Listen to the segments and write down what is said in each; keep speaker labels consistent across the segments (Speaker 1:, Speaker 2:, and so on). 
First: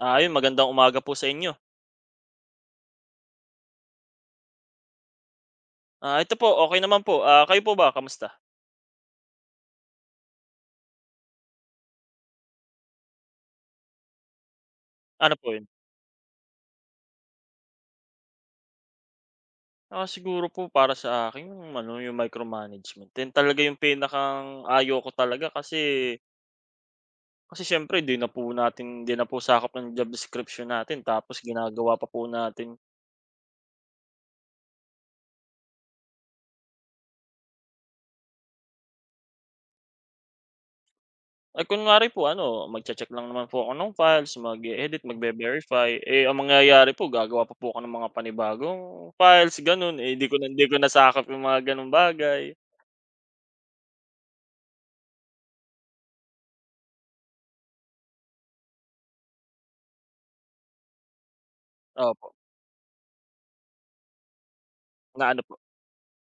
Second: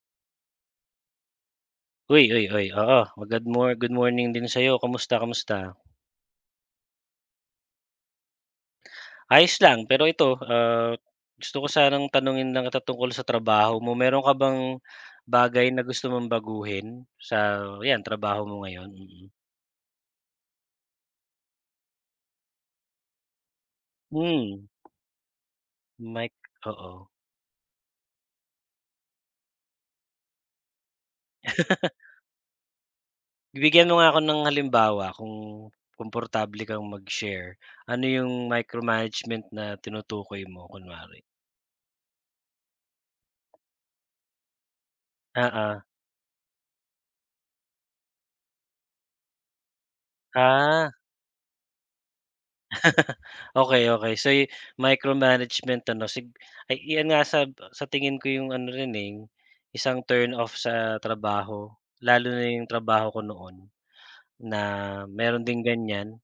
Speaker 1: Ah, yun, magandang umaga po sa inyo!
Speaker 2: Uy, uy, uy, oo. Ma good mor good morrning din sa'yo. Kamusta kamusta?
Speaker 1: Ah, ito po okey naman po. Ah, kayo po ba kamusta?
Speaker 2: Ayos lang. Pero ito, ah, gusto ko sanang tanungin lang kita tungkol sa trabaho mo. Meron ka bang
Speaker 1: Ano po
Speaker 2: bagay
Speaker 1: yun?
Speaker 2: na gusto mong baguhin sa yan trabaho mo ngayon? Mm.
Speaker 1: Ah, siguro po para sa akin yung ano yung micro-management din talaga yung pinakang
Speaker 2: Hmm.
Speaker 1: ayaw ko talaga kasi
Speaker 2: Mic oo.
Speaker 1: kasi syempre, di na po natin hindi na po sakop ng job description natin tapos ginagawa pa po natin.
Speaker 2: Bibigyan mo nga ako ng halimbawa, kung komportable kang mag-share, ano yung micro-management na tinutukoy mo kunwari?
Speaker 1: Ay kunwari po ano, magche-check lang naman po ako ng files, mag-i-edit,
Speaker 2: Oo.
Speaker 1: magve-verify, eh, ang mangyayari po gagawa pa po ako ng mga panibagong files, ganun. Eh, 'di ko nan 'di ko na
Speaker 2: Ah.
Speaker 1: sakop yung mga ganong bagay.
Speaker 2: Okey, okey. So yu micro-management ano sig ay iyan nga sab sa tingin ko yung ano rin, eh, isang turn-off sa trabaho. Lalo
Speaker 1: Opo.
Speaker 2: na yung trabaho ko noon, na
Speaker 1: Na ano
Speaker 2: meron
Speaker 1: po?
Speaker 2: ding ganyan.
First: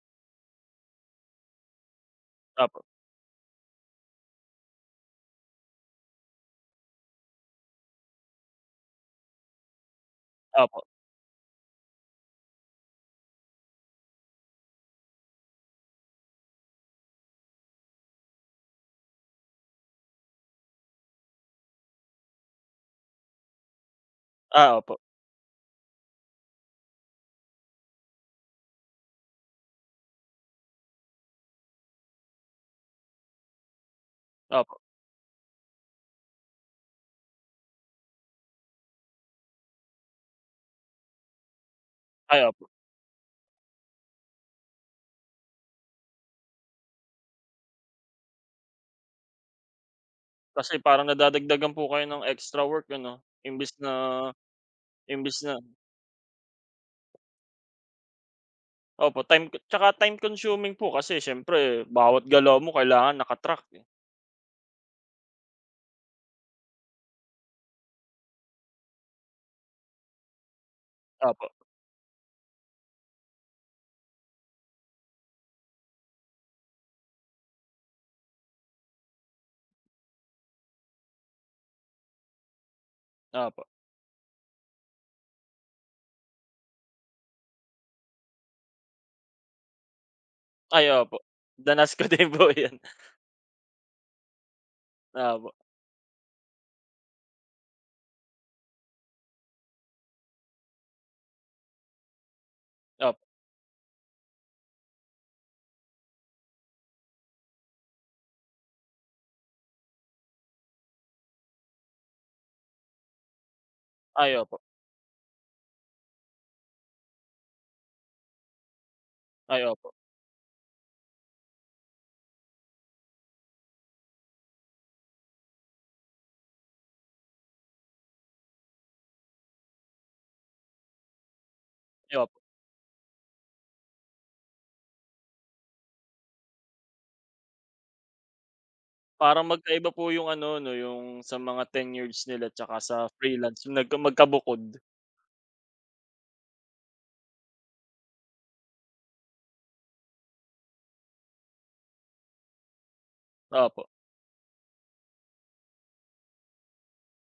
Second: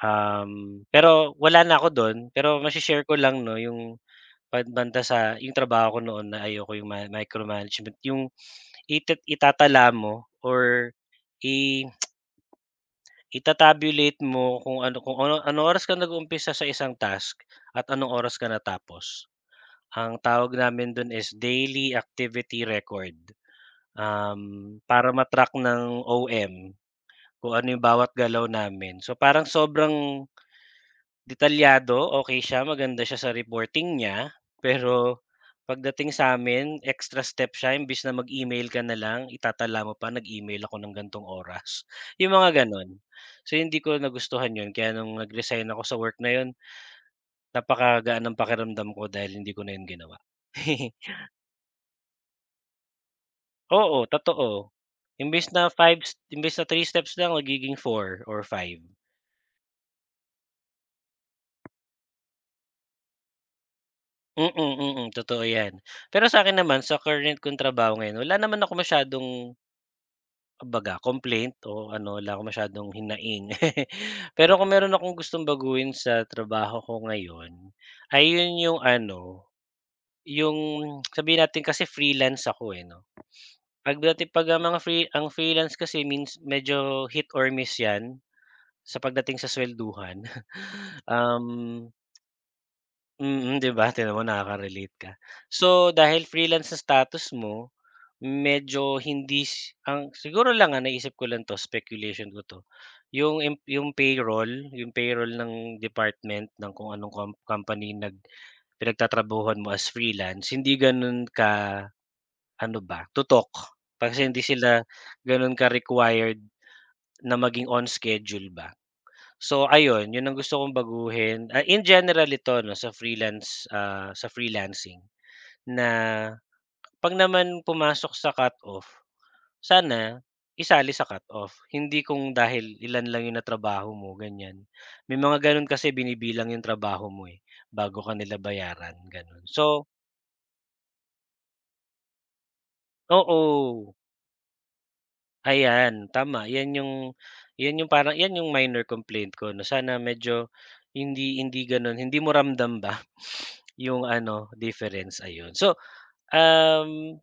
Speaker 2: Uhm, pero wala na ako dun. Pero mashi
Speaker 1: Opo.
Speaker 2: share ko lang, 'no, yung pad banda sa, yung trabaho ko noon na ayoko yung ma micro-management. Yung itet itatala mo
Speaker 1: Opo.
Speaker 2: or i ita-tabulate mo kung ano kung ano anong oras ka nag-umpisa sa isang task at anong oras ka natapos. Ang tawag namin dun is daily activity record.
Speaker 1: Ah,
Speaker 2: Um,
Speaker 1: opo.
Speaker 2: para ma track ng OM, kung ano yung bawat galaw namin. So, parang sobrang detalyado, okey siya, maganda siya sa reporting niya.
Speaker 1: Opo.
Speaker 2: pero pagdating sa'min, extra steps siya imbes na mag-email ka nalang, itatala mo pa, nag-email ako ng gan'tong oras, yung
Speaker 1: Ay
Speaker 2: mga
Speaker 1: opo.
Speaker 2: ganun. So, hindi ko nagustuhan yun, kaya nung nag-resign ako sa work na yun, napakagaan ng pakiramdam ko, dahil hindi ko na yun ginawa.
Speaker 1: Kasi parang nadadagdagan po kayo ng extra work ano. Imbes na
Speaker 2: Oo totoo.
Speaker 1: imbes
Speaker 2: Imbes
Speaker 1: na
Speaker 2: na 5 s imbes na 3 steps lang magiging 4 or 5.
Speaker 1: Opo, time c 'tsaka time consuming po kasi siyempre bawat galaw mo kailangan naka-track.
Speaker 2: Mm, mm, totoo yan. Pero sa'kin naman sa current kong trabaho ngayon wala naman akong masyadong kumbaga
Speaker 1: Opo.
Speaker 2: complaint o ano lang masyadong hinaing. Pero kung meron akong gustong baguhin sa trabaho ko ngayon, ay yun yung ano, yung sabihin natin kasi Freelance ako, eh, 'no?
Speaker 1: Opo.
Speaker 2: Pagdati pag ang mga free ang Freelance kasi means medyo hit or miss yan sa pagdating sa swelduhan,
Speaker 1: Ay, opo.
Speaker 2: um
Speaker 1: Danas ko din po yan.
Speaker 2: Mm di ba? Tignan mo nakaka-relate ka.
Speaker 1: Opo.
Speaker 2: So dahil Freelance sa status mo, medyo hindi sy ang siguro lang ang naisip ko lang 'to speculation ko 'to.
Speaker 1: Opo.
Speaker 2: Yung yung payroll, yung payroll ng department ng kung anong com company na pinagtatrabahuhan mo as Freelance hindi ganon ka ano ba? Tutok. Pag kasi
Speaker 1: Ay,
Speaker 2: hindi
Speaker 1: opo.
Speaker 2: sila ganun ka-required na maging on schedule ba.
Speaker 1: Ay,
Speaker 2: So
Speaker 1: opo.
Speaker 2: ayun, yun ang gusto kong baguhin, ah, in general ito 'no sa Freelance, ah, sa Freelancing. Na pag naman pumasok sa cut-off, sana isali sa cut-off. Hindi
Speaker 1: Ay, opo.
Speaker 2: kung dahil ilan lang yun natrabaho mo, ganyan. May mga ganun kasi binibilang yung trabaho mo, eh, bago ka nila bayaran ganon.
Speaker 1: Parang
Speaker 2: So
Speaker 1: magkaiba po yung ano 'no yung, sa mga tenureds nila tsaka sa Freelance?
Speaker 2: Oo.
Speaker 1: Nagka magkabukod.
Speaker 2: Ayan, tama 'yan yung 'yan yung parang yan yung minor complaint ko na sana medyo hindi hindi gano'n hindi mo ramdam ba
Speaker 1: Opo.
Speaker 2: yung ano difference, ayun. So, um,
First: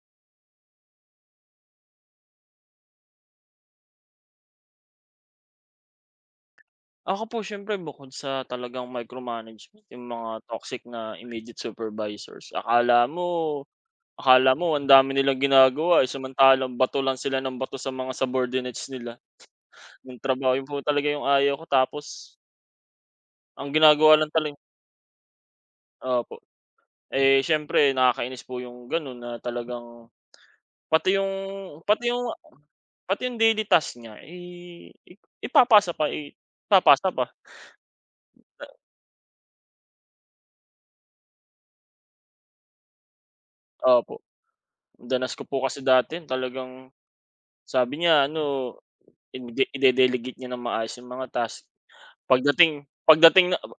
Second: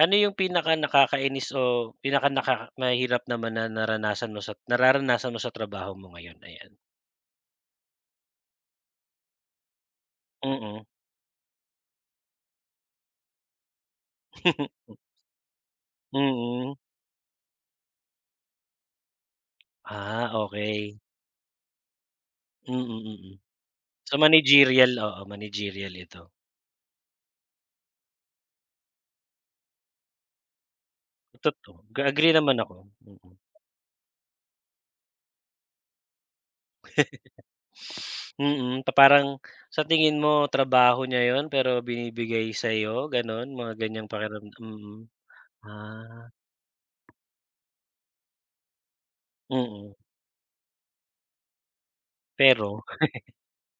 Speaker 2: ano yung pinaka nakakainis o pinaka naka mahirap naman na naranasan mo sa nararanasan mo sa trabaho mo ngayon? Ayan.
Speaker 1: Ako po siyempre bukod sa talagang micromanagement yung mga toxic
Speaker 2: Mm.
Speaker 1: na immediate supervisors akala mo, akala mo ang dami nilang ginagawa ay
Speaker 2: Mm.
Speaker 1: samantalang bato lang sila ng bato sa mga subordinates nila. Nung
Speaker 2: Ah,
Speaker 1: trabaho, 'yon po
Speaker 2: okey.
Speaker 1: talaga yung ayaw ko tapos
Speaker 2: Mhm.
Speaker 1: ang ginagawa
Speaker 2: Sa
Speaker 1: lang taleng
Speaker 2: managerial, oo, managerial ito.
Speaker 1: opo. Eh, siyempre nakakainis po yung gano'n na talagang pati yung
Speaker 2: Toto ga
Speaker 1: pati yung
Speaker 2: agree naman ako,
Speaker 1: pati
Speaker 2: mm.
Speaker 1: yung daily task niya, eh, ipapasa pa, eh, ipapasa pa. Eh
Speaker 2: Mm, pa parang sa tingin mo trabaho niya 'yon pero binibigay sa'yo gano'n mga ganyang
Speaker 1: Opo.
Speaker 2: pakiramdam, mm.
Speaker 1: Danas ko po kasi dati 'yan
Speaker 2: Ah.
Speaker 1: talagang, sabi niya ano ide
Speaker 2: Mm.
Speaker 1: ide-delegate niya ng maayos yung mga tasks,
Speaker 2: Pero?
Speaker 1: pagdating pagdating na aba!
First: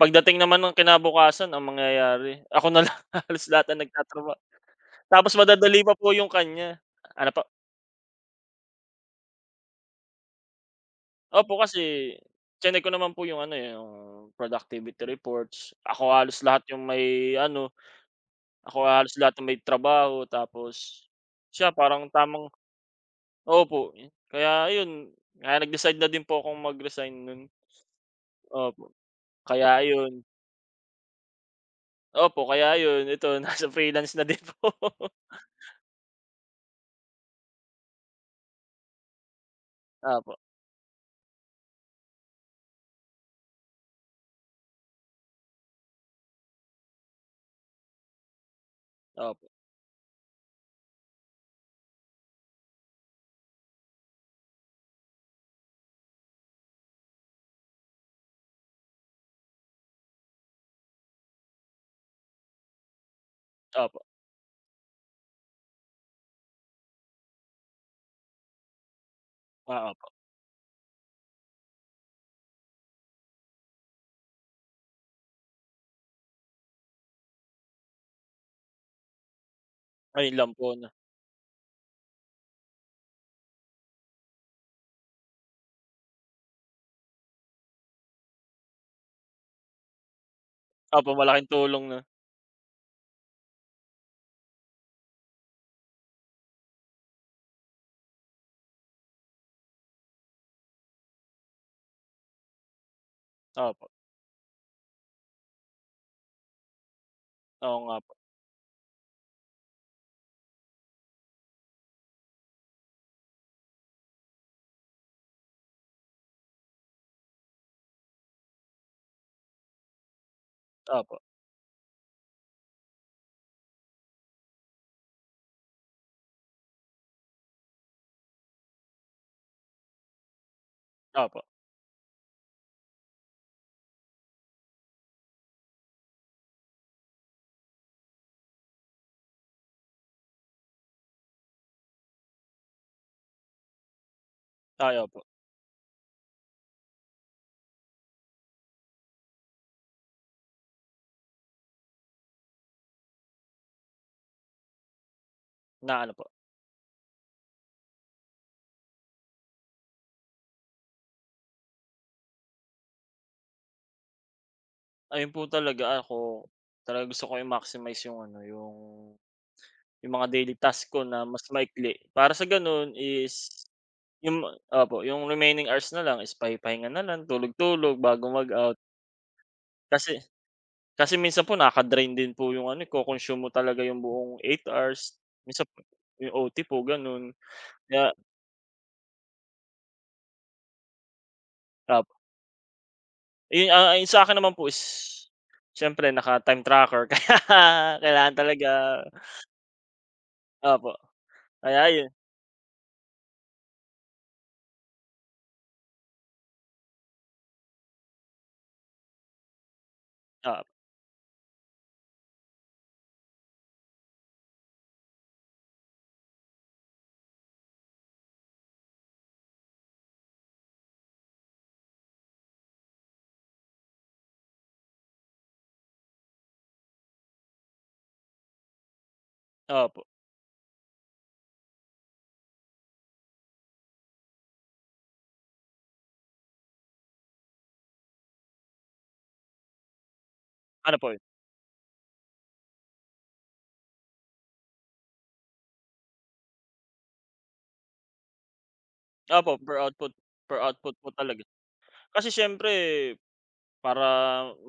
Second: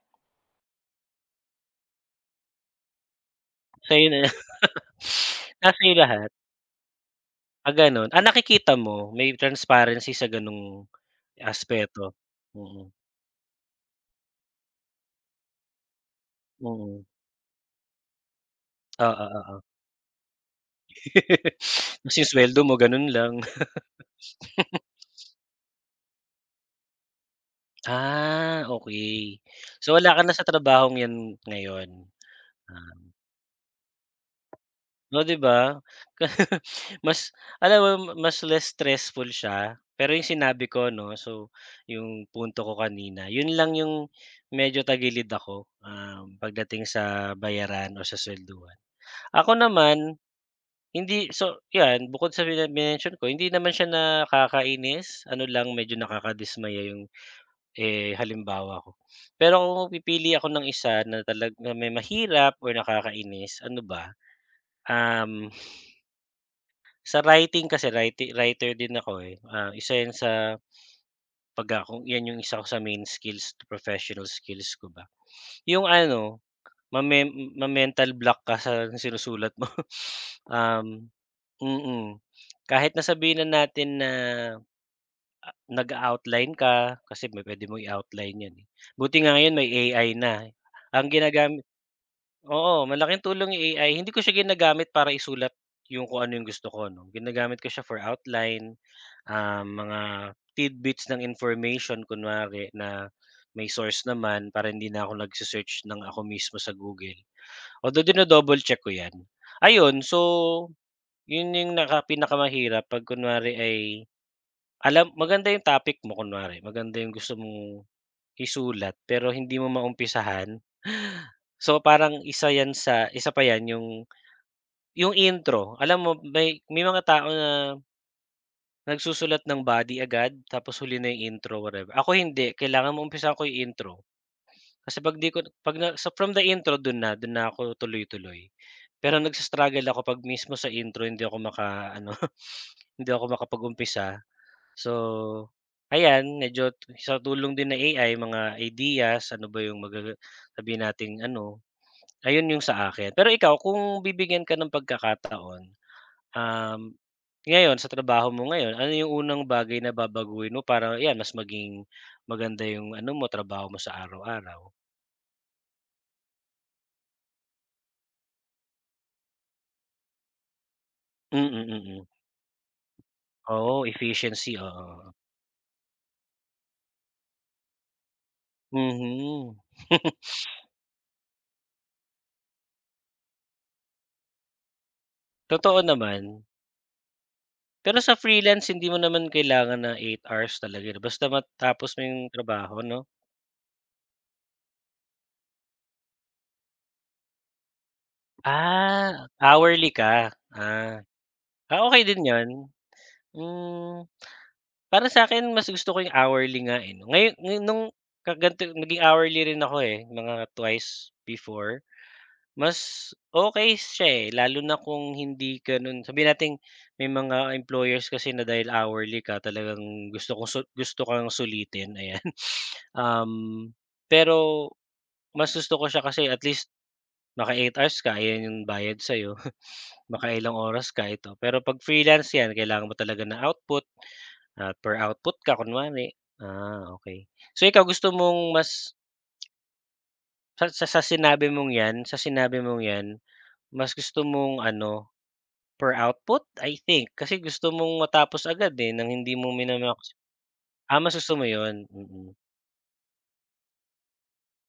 Speaker 1: Pagdating naman ng kinabukasan ang mangyayari ako na lang halos lahat ang
Speaker 2: Sa'yo na.
Speaker 1: nagtatrabaho tapos
Speaker 2: Ah,
Speaker 1: madadali
Speaker 2: sa'yo
Speaker 1: pa po yung
Speaker 2: lahat.
Speaker 1: kanya. Ano po?
Speaker 2: Ah, gano'n, ah, nakikita mo? May transparency sa gano'ng
Speaker 1: Opo
Speaker 2: aspeto.
Speaker 1: kasi, chineck ko
Speaker 2: Mhm.
Speaker 1: naman po yung ano, eh, yung productivity reports, ako halos lahat yung
Speaker 2: Mm.
Speaker 1: may ano, ako
Speaker 2: Oo,
Speaker 1: halos lahat ng may
Speaker 2: oo.
Speaker 1: trabaho tapos siya parang
Speaker 2: Tapos yung
Speaker 1: tamang
Speaker 2: suweldo mo gano'n lang.
Speaker 1: opo, kaya ayun kaya nag-decide na din po akong mag-resign no'n.
Speaker 2: Ah,
Speaker 1: Opo,
Speaker 2: okey.
Speaker 1: kaya
Speaker 2: So, wala ka
Speaker 1: ayun.
Speaker 2: na sa trabahong yan ngayon?
Speaker 1: Opo kaya
Speaker 2: Ah.
Speaker 1: ayun, ito nasa freelance na din po.
Speaker 2: Oh 'di ba. Mas alam mo, mas less stressful siya pero yung
Speaker 1: Opo.
Speaker 2: sinabi ko 'no, so yung punto ko kanina 'yon lang yung medyo tagilid ako, um, pagdating sa bayaran o sa swelduhan.
Speaker 1: Opo.
Speaker 2: Ako naman, hindi so, yan bukod sa mini minention ko, hindi naman siya nakakainis ano lang medyo nakadismaya yung, eh, halimbawa ko pero kung pipili ako ng 1 na talaga may mahirap or nakakainis ano
Speaker 1: Opo.
Speaker 2: ba, um sa writing kasi, writing writer din ako, eh, ah,
Speaker 1: Oo
Speaker 2: 1
Speaker 1: po.
Speaker 2: 'yon sa, 'pag ako yan yung 1 ko sa main skills, professional skills ko ba yung ano mame ma-mental block ka sa sinusulat mo
Speaker 1: Ayun lang po 'no?
Speaker 2: um, mm. Kahit na sabihin na natin na Ah, nag-a-outline ka kasi may puwede mong i-outline yan, eh, buti nga ngayon may AI na. Ang
Speaker 1: Opo, malaking
Speaker 2: ginagamit
Speaker 1: tulong 'no?
Speaker 2: oo, malaking tulong yung AI hindi ko siya ginagamit para isulat yung kung ano yung gusto ko 'no. Ginagamit ko siya for outline, ah, mga tidbits ng information kunwari na may
Speaker 1: Opo.
Speaker 2: source naman para hindi na ako nag-sesearch ng ako mismo sa Google.
Speaker 1: Oo nga
Speaker 2: Although
Speaker 1: po.
Speaker 2: dino-double check ko yan. Ayun, so 'yon, yung naka pinakamahirap pag kunwari ay alam maganda yung topic mo kunwari maganda yung gusto mong isulat, pero hindi mo maumpisahan.
Speaker 1: Opo.
Speaker 2: So, parang 1 yan sa 1 pa yan yung, yung intro alam mo may, may mga tao na nagsusulat ng body agad tapos huli na 'yong
Speaker 1: Opo.
Speaker 2: intro, whatever. Ako hindi, kailangan maumpisahan ko yung intro. Kasi 'pag 'di ko 'pag na so from the intro do'n na, do'n na ako tuloy-tuloy pero nag-i-struggle ako 'pag mismo sa intro hindi ako maka-ano. Hindi ako makapag-umpisa so,
Speaker 1: Tayo po.
Speaker 2: ayan medyo sa tulong din ng AI mga ideas, ano ba 'yong magaga sabihin nating ano ayon 'yong sa akin. pero ikaw kung bibigyan ka ng pagkakataon.
Speaker 1: Na ano po?
Speaker 2: Um, ngayon sa trabaho mo ngayon, ano yung unang bagay na babaguhin mo parang yan mas maging maganda yung ano mo trabaho mo sa araw-araw?
Speaker 1: Ayun po talaga, ako talagang gusto ko i-maximize yung ano yung yung mga daily task ko na mas
Speaker 2: Mm,
Speaker 1: maikli
Speaker 2: mm.
Speaker 1: para sa gano'n is
Speaker 2: Oo,
Speaker 1: yung
Speaker 2: efficiency,
Speaker 1: opo,
Speaker 2: oo.
Speaker 1: yung remaining hours na lang is pahi-pahinga na lang tulog-tulog bago mag-out.
Speaker 2: Mhm.
Speaker 1: Kasi kasi minsan po naka-drain din po 'yong ano, eh, co-consume mo talaga 'yong buong 8 hours minsan
Speaker 2: Totoo
Speaker 1: po yung
Speaker 2: naman.
Speaker 1: OT po gano'n,
Speaker 2: Pero
Speaker 1: kaya
Speaker 2: sa freelance hindi mo naman kailangan na 8 hours talaga 'no, basta matapos mo
Speaker 1: Tap
Speaker 2: 'yong trabaho 'no?
Speaker 1: Eh, ah, yung sa akin naman po is, siyempre naka time tracker kaya kailangan talaga.
Speaker 2: Ah, hourly ka,
Speaker 1: Opo,
Speaker 2: ah. Ah,
Speaker 1: kaya
Speaker 2: okey
Speaker 1: 'yon.
Speaker 2: din 'yon, hmm. Para sa'kin mas gusto ko yung hourly nga, eh 'no, ngayo ngayon nung ka ganito naging hourly rin ako, eh, mga
Speaker 1: Oo.
Speaker 2: twice before. Mas okey siya, eh, lalo na kung hindi gano'n, sabihin nating may mga employers kasi na dahil hourly ka talagang gusto ko su gusto kang sulitin, ayan. Um, pero mas gusto ko siya kasi at least maka 8 hours ka, ayan yung bayad sayo.
Speaker 1: Opo.
Speaker 2: Makailang oras ka ito, pero pag freelance yan kailangan mo talaga ng output, ah, per output ka kunwari. Ah, okey, so ikaw gusto mong mas Sa sa
Speaker 1: Ano
Speaker 2: sa
Speaker 1: po 'yon?
Speaker 2: sinabi mong yan sa sinabi mong yan mas gusto mong ano per output? I think. Kasi gusto mong matapos agad, eh, ng hindi mo
Speaker 1: Opo, per output
Speaker 2: mina-max.
Speaker 1: per output
Speaker 2: Ah,
Speaker 1: po
Speaker 2: mas gusto
Speaker 1: talaga.
Speaker 2: mo yon?
Speaker 1: Kasi
Speaker 2: Mm.
Speaker 1: siyempre para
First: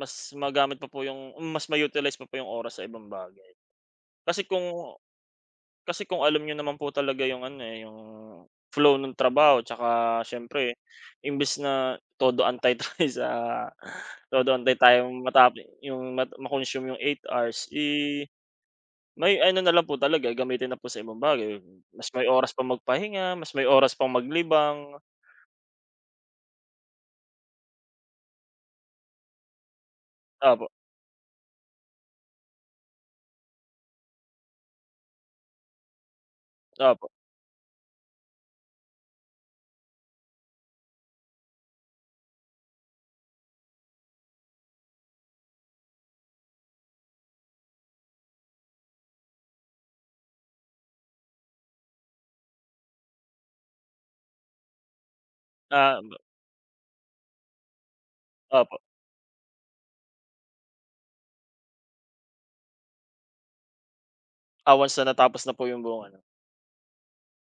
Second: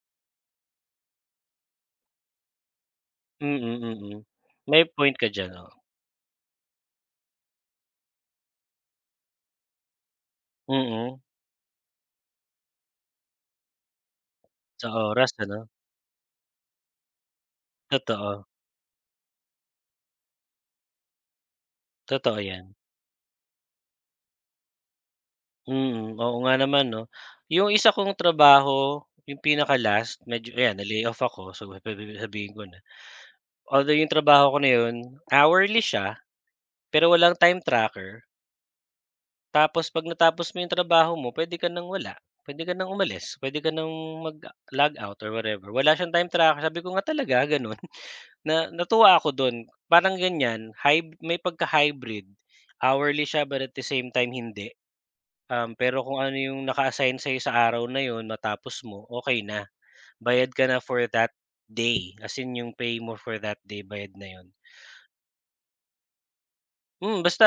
Speaker 1: mas magamit pa po yung mas ma-utilize pa po yung oras sa ibang bagay.
Speaker 2: Mm, mm.
Speaker 1: Kasi
Speaker 2: May
Speaker 1: kung
Speaker 2: point ka diyan, oo.
Speaker 1: kasi kung alam niyo naman po talaga yung ano, eh, yung flow nung trabaho 'tsaka siyempre
Speaker 2: Mm.
Speaker 1: imbis na todo-antay tayo sa, todo antay
Speaker 2: Sa
Speaker 1: tayong
Speaker 2: oras
Speaker 1: matape
Speaker 2: ano?
Speaker 1: yung ma ma-consume 8 hours, eh,
Speaker 2: Totoo.
Speaker 1: may ano na lang po talaga, gamitin na po sa ibang bagay. Mas may
Speaker 2: Totoo
Speaker 1: oras pa
Speaker 2: yan.
Speaker 1: magpahinga, mas may oras pang maglibang.
Speaker 2: Mm, oo nga naman 'no? Yung 1 kong trabaho, yung pinaka-last medyo
Speaker 1: Opo.
Speaker 2: ayan na-layoff ako so, pe pe sabihin ko na. Although yung trabaho ko na 'yon hourly siya
Speaker 1: Opo.
Speaker 2: pero walang time tracker. Tapos 'pag natapos mo yung trabaho mo puwede ka nang wala, puwede ka ng umalis, puwede ka nang mag logout or whatever. Wala siyang time tracker. Sabi ko nga, talaga gano'n? Na natuwa ako do'n parang ganyan hyb may pagka hybrid. Hourly siya but at the same time, hindi. Um,
Speaker 1: Ah,
Speaker 2: pero
Speaker 1: ba
Speaker 2: kung ano yung naka-assign sa'yo sa araw na 'yon
Speaker 1: Opo.
Speaker 2: matapos mo, okey na. Bayad ka na for that day. As in yung pay mo for that day bayad na 'yon.
Speaker 1: Ah, once natapos na po yung buong ano?
Speaker 2: Mm, basta,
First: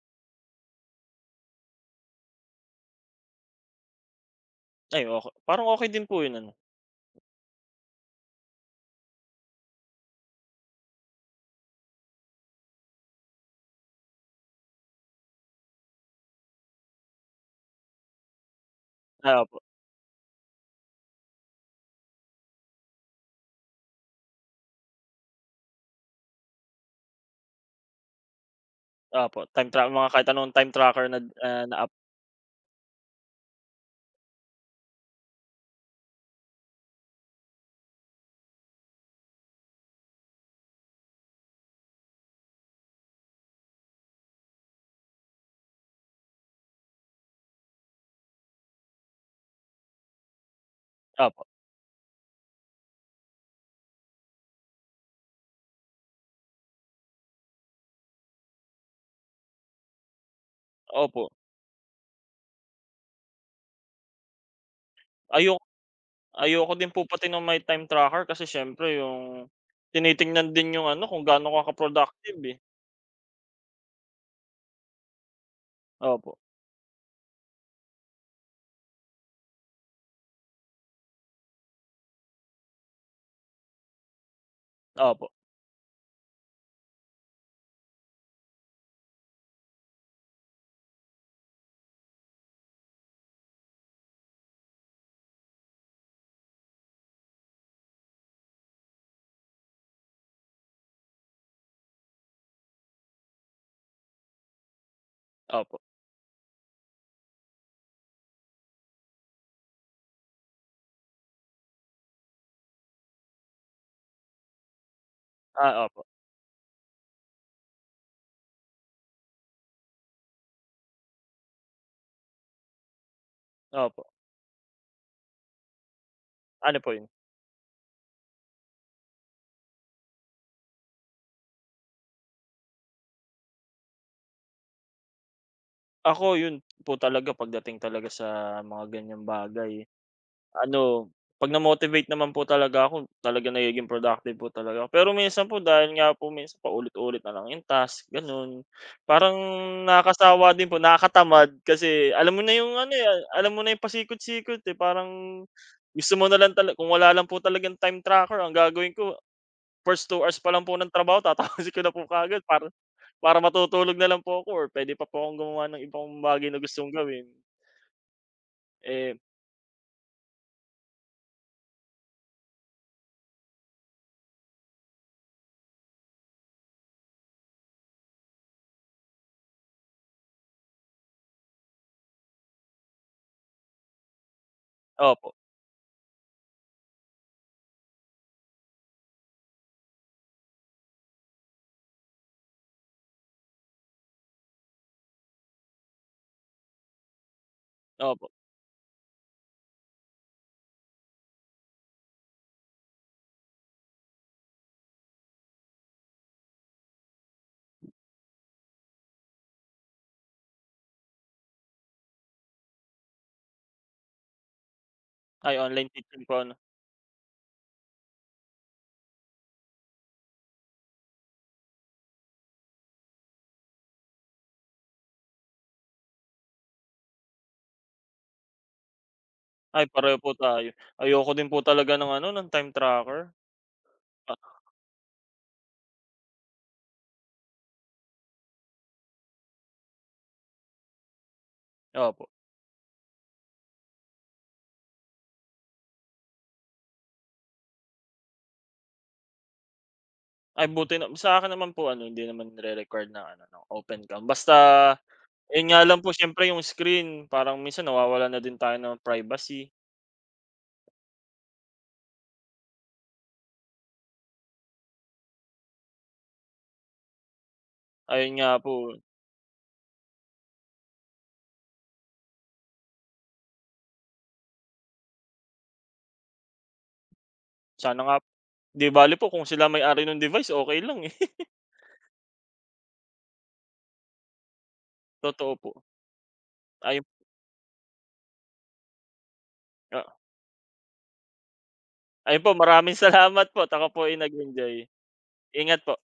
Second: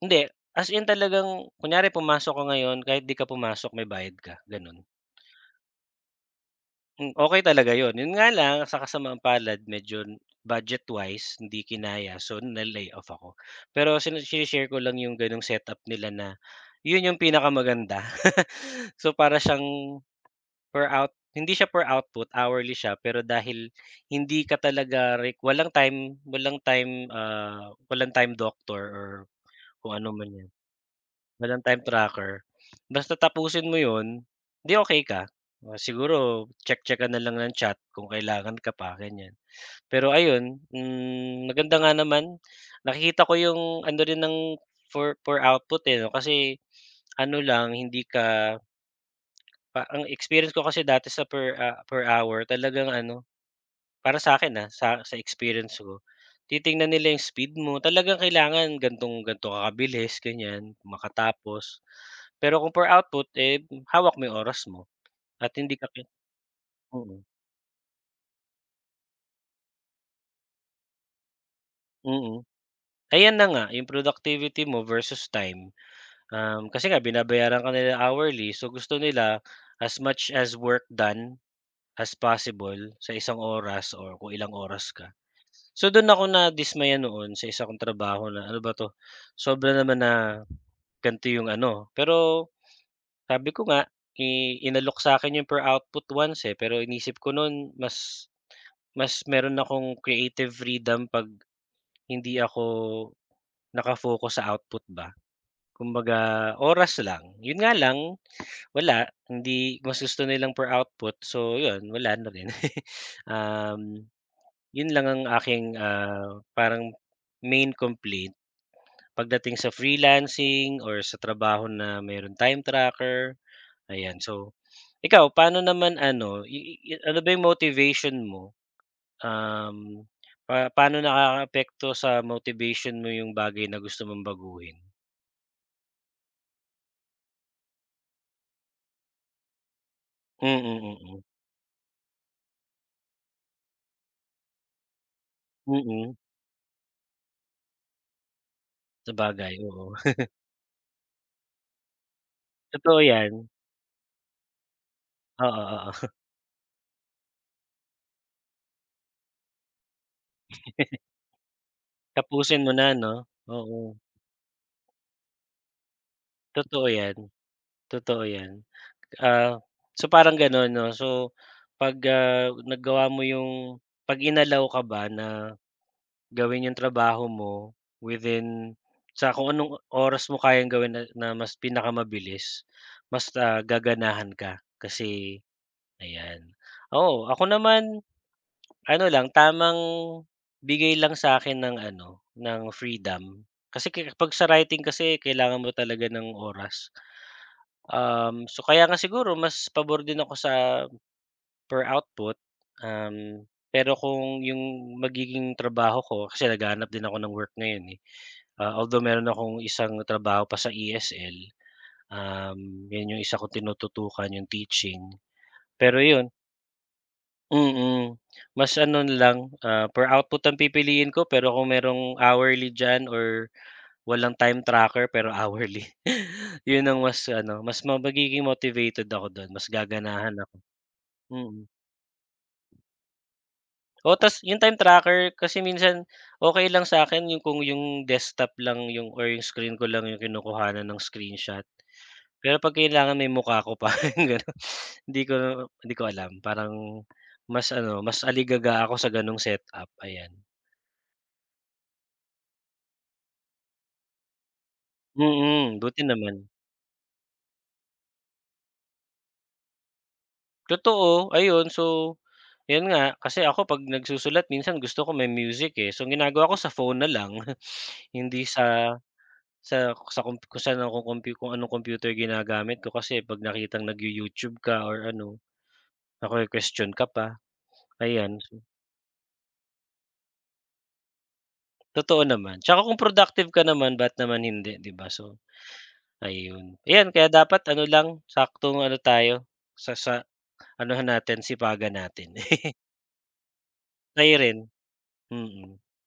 Speaker 2: hindi. As in, talagang kunyari pumasok ka ngayon, kahit 'di ka pumasok may bayad ka, gano'n.
Speaker 1: Ayoko parang okey din po 'yon, ano?
Speaker 2: Mm, okey talaga 'yon. 'Yon nga lang, sa kasamaang-palad, medyo budget wise, hindi kinaya, so na-layoff ako. Pero sine shini-share ko lang 'yong gano'ng setup nila na, 'yon 'yong pinakamaganda. So para
Speaker 1: Opo.
Speaker 2: siyang, per out hindi siya per output, hourly siya, pero dahil hindi ka talaga req walang time walang time, ah, walang Time Doctor, or
Speaker 1: Opo. Time tra
Speaker 2: kung
Speaker 1: mga kahit
Speaker 2: anuman 'yan.
Speaker 1: anong time tracker nad
Speaker 2: Walang
Speaker 1: ah, na
Speaker 2: time
Speaker 1: app.
Speaker 2: tracker. Basta tapusin mo 'yon, di okey ka. O siguro, check-check ka na lang ng chat kung kailangan ka pa, ganyan. Pero ayun, hmm, maganda nga naman. Nakikita ko 'yong, ano rin ng for per output, eh, 'no, kasi, ano lang hindi ka pa ang experience ko kasi dati sa
Speaker 1: Opo.
Speaker 2: per, ah, per hour talagang ano, para sa'kin ha, sa sa experience ko, titingnan nila 'yung speed mo. Talagang kailangan gan'tong gan'to ka kabilis, ganyan,
Speaker 1: Opo.
Speaker 2: makatapos. Pero kung per output, eh, hawak mo 'yung oras mo. At
Speaker 1: Ayo
Speaker 2: hindi ka ki
Speaker 1: ayoko din po
Speaker 2: mm.
Speaker 1: pati ng may time tracker kasi siyempre 'yong, tinitignan din 'yong ano kung gaano ka
Speaker 2: Mm.
Speaker 1: ka-productive, eh.
Speaker 2: Ayan na nga, 'yong productivity mo versus time.
Speaker 1: Opo.
Speaker 2: Uhm, kasi nga binabayaran ka nila hourly, so gusto nila as much as work done, as possible sa isang oras, or kung ilang oras ka.
Speaker 1: Opo.
Speaker 2: So do'n ako nadismaya noon sa isa kong trabaho na, ano ba 'to, sobra naman na, ganito 'yong ano. Pero, sabi ko nga, i inalok sa'kin 'yong per output once, eh, pero iniisip ko no'n mas, mas meron akong creative freedom 'pag hindi ako, naka-focus sa output ba.
Speaker 1: Opo.
Speaker 2: Kumbaga oras lang. Yun nga lang, wala, hindi mas gusto nilang per output so, yun wala na rin. Uhm, yun lang ang aking,
Speaker 1: Ah, opo.
Speaker 2: ah, parang main complaint, pagdating sa freelancing, or sa trabaho na merong time tracker,
Speaker 1: Opo.
Speaker 2: ayan, so, ikaw paano naman ano i
Speaker 1: Ano po
Speaker 2: i i
Speaker 1: 'yon?
Speaker 2: ano ba 'yong motivation mo? Uhm, pa paano nakakaapekto sa motivation mo 'yong bagay na gusto mong baguhin?
Speaker 1: Ako, yun po talaga 'pag dating talaga sa mga ganyang bagay.
Speaker 2: Mm,
Speaker 1: Ano
Speaker 2: mm.
Speaker 1: 'pag na motivate naman po talaga ako, talagang nagiging productive po talaga. Pero minsan po, dahil nga
Speaker 2: Mm.
Speaker 1: po mins paulit-ulit na lang yung task, ganon. Parang
Speaker 2: Sabagay, oo.
Speaker 1: nakakasawa din po, nakakatamad. Kasi alam mo na yung ano
Speaker 2: Totoo
Speaker 1: ya
Speaker 2: yan.
Speaker 1: alam mo na yung pasikot-sikot, eh. Parang
Speaker 2: Oo, oo. Huh.
Speaker 1: gusto mo na lang talag kung wala lang po talagang time tracker ang gagawin ko, first 2 pa lang po ng trabaho tatapusin ko na po kaagad.
Speaker 2: Tapusin
Speaker 1: Para
Speaker 2: mo na, 'no?
Speaker 1: para matutulog
Speaker 2: Oo.
Speaker 1: na lang po ako, pwede pa po akong gumawa ng ibang bagay na
Speaker 2: Totoo
Speaker 1: gustong
Speaker 2: yan.
Speaker 1: gawin.
Speaker 2: Totoo yan.
Speaker 1: Eh
Speaker 2: Ah, so parang gano'n, 'no? So pag, ah, nagawa mo yung 'pag in-allow ka ba na, gawin 'yong trabaho mo within sa kung anong oras mo kayang gawin na na mas pinakamabilis mas, ah, gaganahan ka.
Speaker 1: Opo.
Speaker 2: Kasi ayan. Oo, ako naman, ano lang tamang bigay lang sa'kin ng ano ng freedom. Kasi ker 'pag sa writing kasi kailangan mo talaga ng oras.
Speaker 1: Opo.
Speaker 2: Um, so kaya nga siguro mas pabor din ako sa per output. Um, pero kung yung magiging trabaho ko kasi naghahanap din ako ng work ngayon, eh. Ah, although, meron akong isang trabaho pa sa ESL. Um, yun yung isa kong tinututukan 'yong teaching.
Speaker 1: Ay, online
Speaker 2: Pero
Speaker 1: teaching
Speaker 2: yun
Speaker 1: po, ano?
Speaker 2: Mm, mas ano na lang, ah, per output ng pipiliin ko pero kung merong hourly diyan, or walang time tracker, pero hourly. 'Yon ang mas ano, mas ma magiging motivated ako do'n. Mas
Speaker 1: Ay, pareho
Speaker 2: gaganahan
Speaker 1: po
Speaker 2: ako.
Speaker 1: tayo. Ayoko din po
Speaker 2: Mm.
Speaker 1: talaga ng ano, ng time tracker.
Speaker 2: Oh
Speaker 1: Ah.
Speaker 2: tas yung time tracker, kasi minsan okey lang sa'kin yung kung yung desktop lang yung, or screen ko lang yung kinukuhanan ng screenshot.
Speaker 1: Opo.
Speaker 2: Pero 'pag kailangan may mukha ko pa, yung gano'n 'di ko 'di ko alam. Parang, mas ano, mas aligaga ako sa gano'ng setup ayan.
Speaker 1: Ay, buti nam sa akin naman po ano, 'di naman nire-required na ano, na open cam. Basta ayun
Speaker 2: Mm,
Speaker 1: nga lang
Speaker 2: buti
Speaker 1: po,
Speaker 2: naman.
Speaker 1: siyempre yung screen, parang minsan nawawalan na din tayo ng privacy.
Speaker 2: Totoo, ayun, so yun nga, kasi ako 'pag nagsusulat minsan gusto ko may music, eh. So ang ginagawa ko sa phone na lang.
Speaker 1: Ayun
Speaker 2: Hindi
Speaker 1: nga
Speaker 2: sa,
Speaker 1: po.
Speaker 2: sa sa komp kung saan ako kompyu kung anong kompyuter ginagamit ko, kasi 'pag nakitang nag-you-YouTube ka or ano, nakwe-kuwestiyon ka pa,
Speaker 1: Sana nga.
Speaker 2: ayan.
Speaker 1: 'Di bale po kung sila may-ari nung device, okey lang, eh.
Speaker 2: Totoo naman. Tsaka kung productive ka naman, ba't naman hindi, 'di ba? So
Speaker 1: Totoo po.
Speaker 2: ayun.
Speaker 1: Ay.
Speaker 2: Ayan, kaya dapat ano lang, saktong ano tayo sa
Speaker 1: Ah.
Speaker 2: sa anohan natin, sipagan natin.
Speaker 1: Ayun po maraming salamat po, at ako po ay
Speaker 2: Kayo rin,
Speaker 1: nag-enjoy.
Speaker 2: mm.
Speaker 1: Ingat po.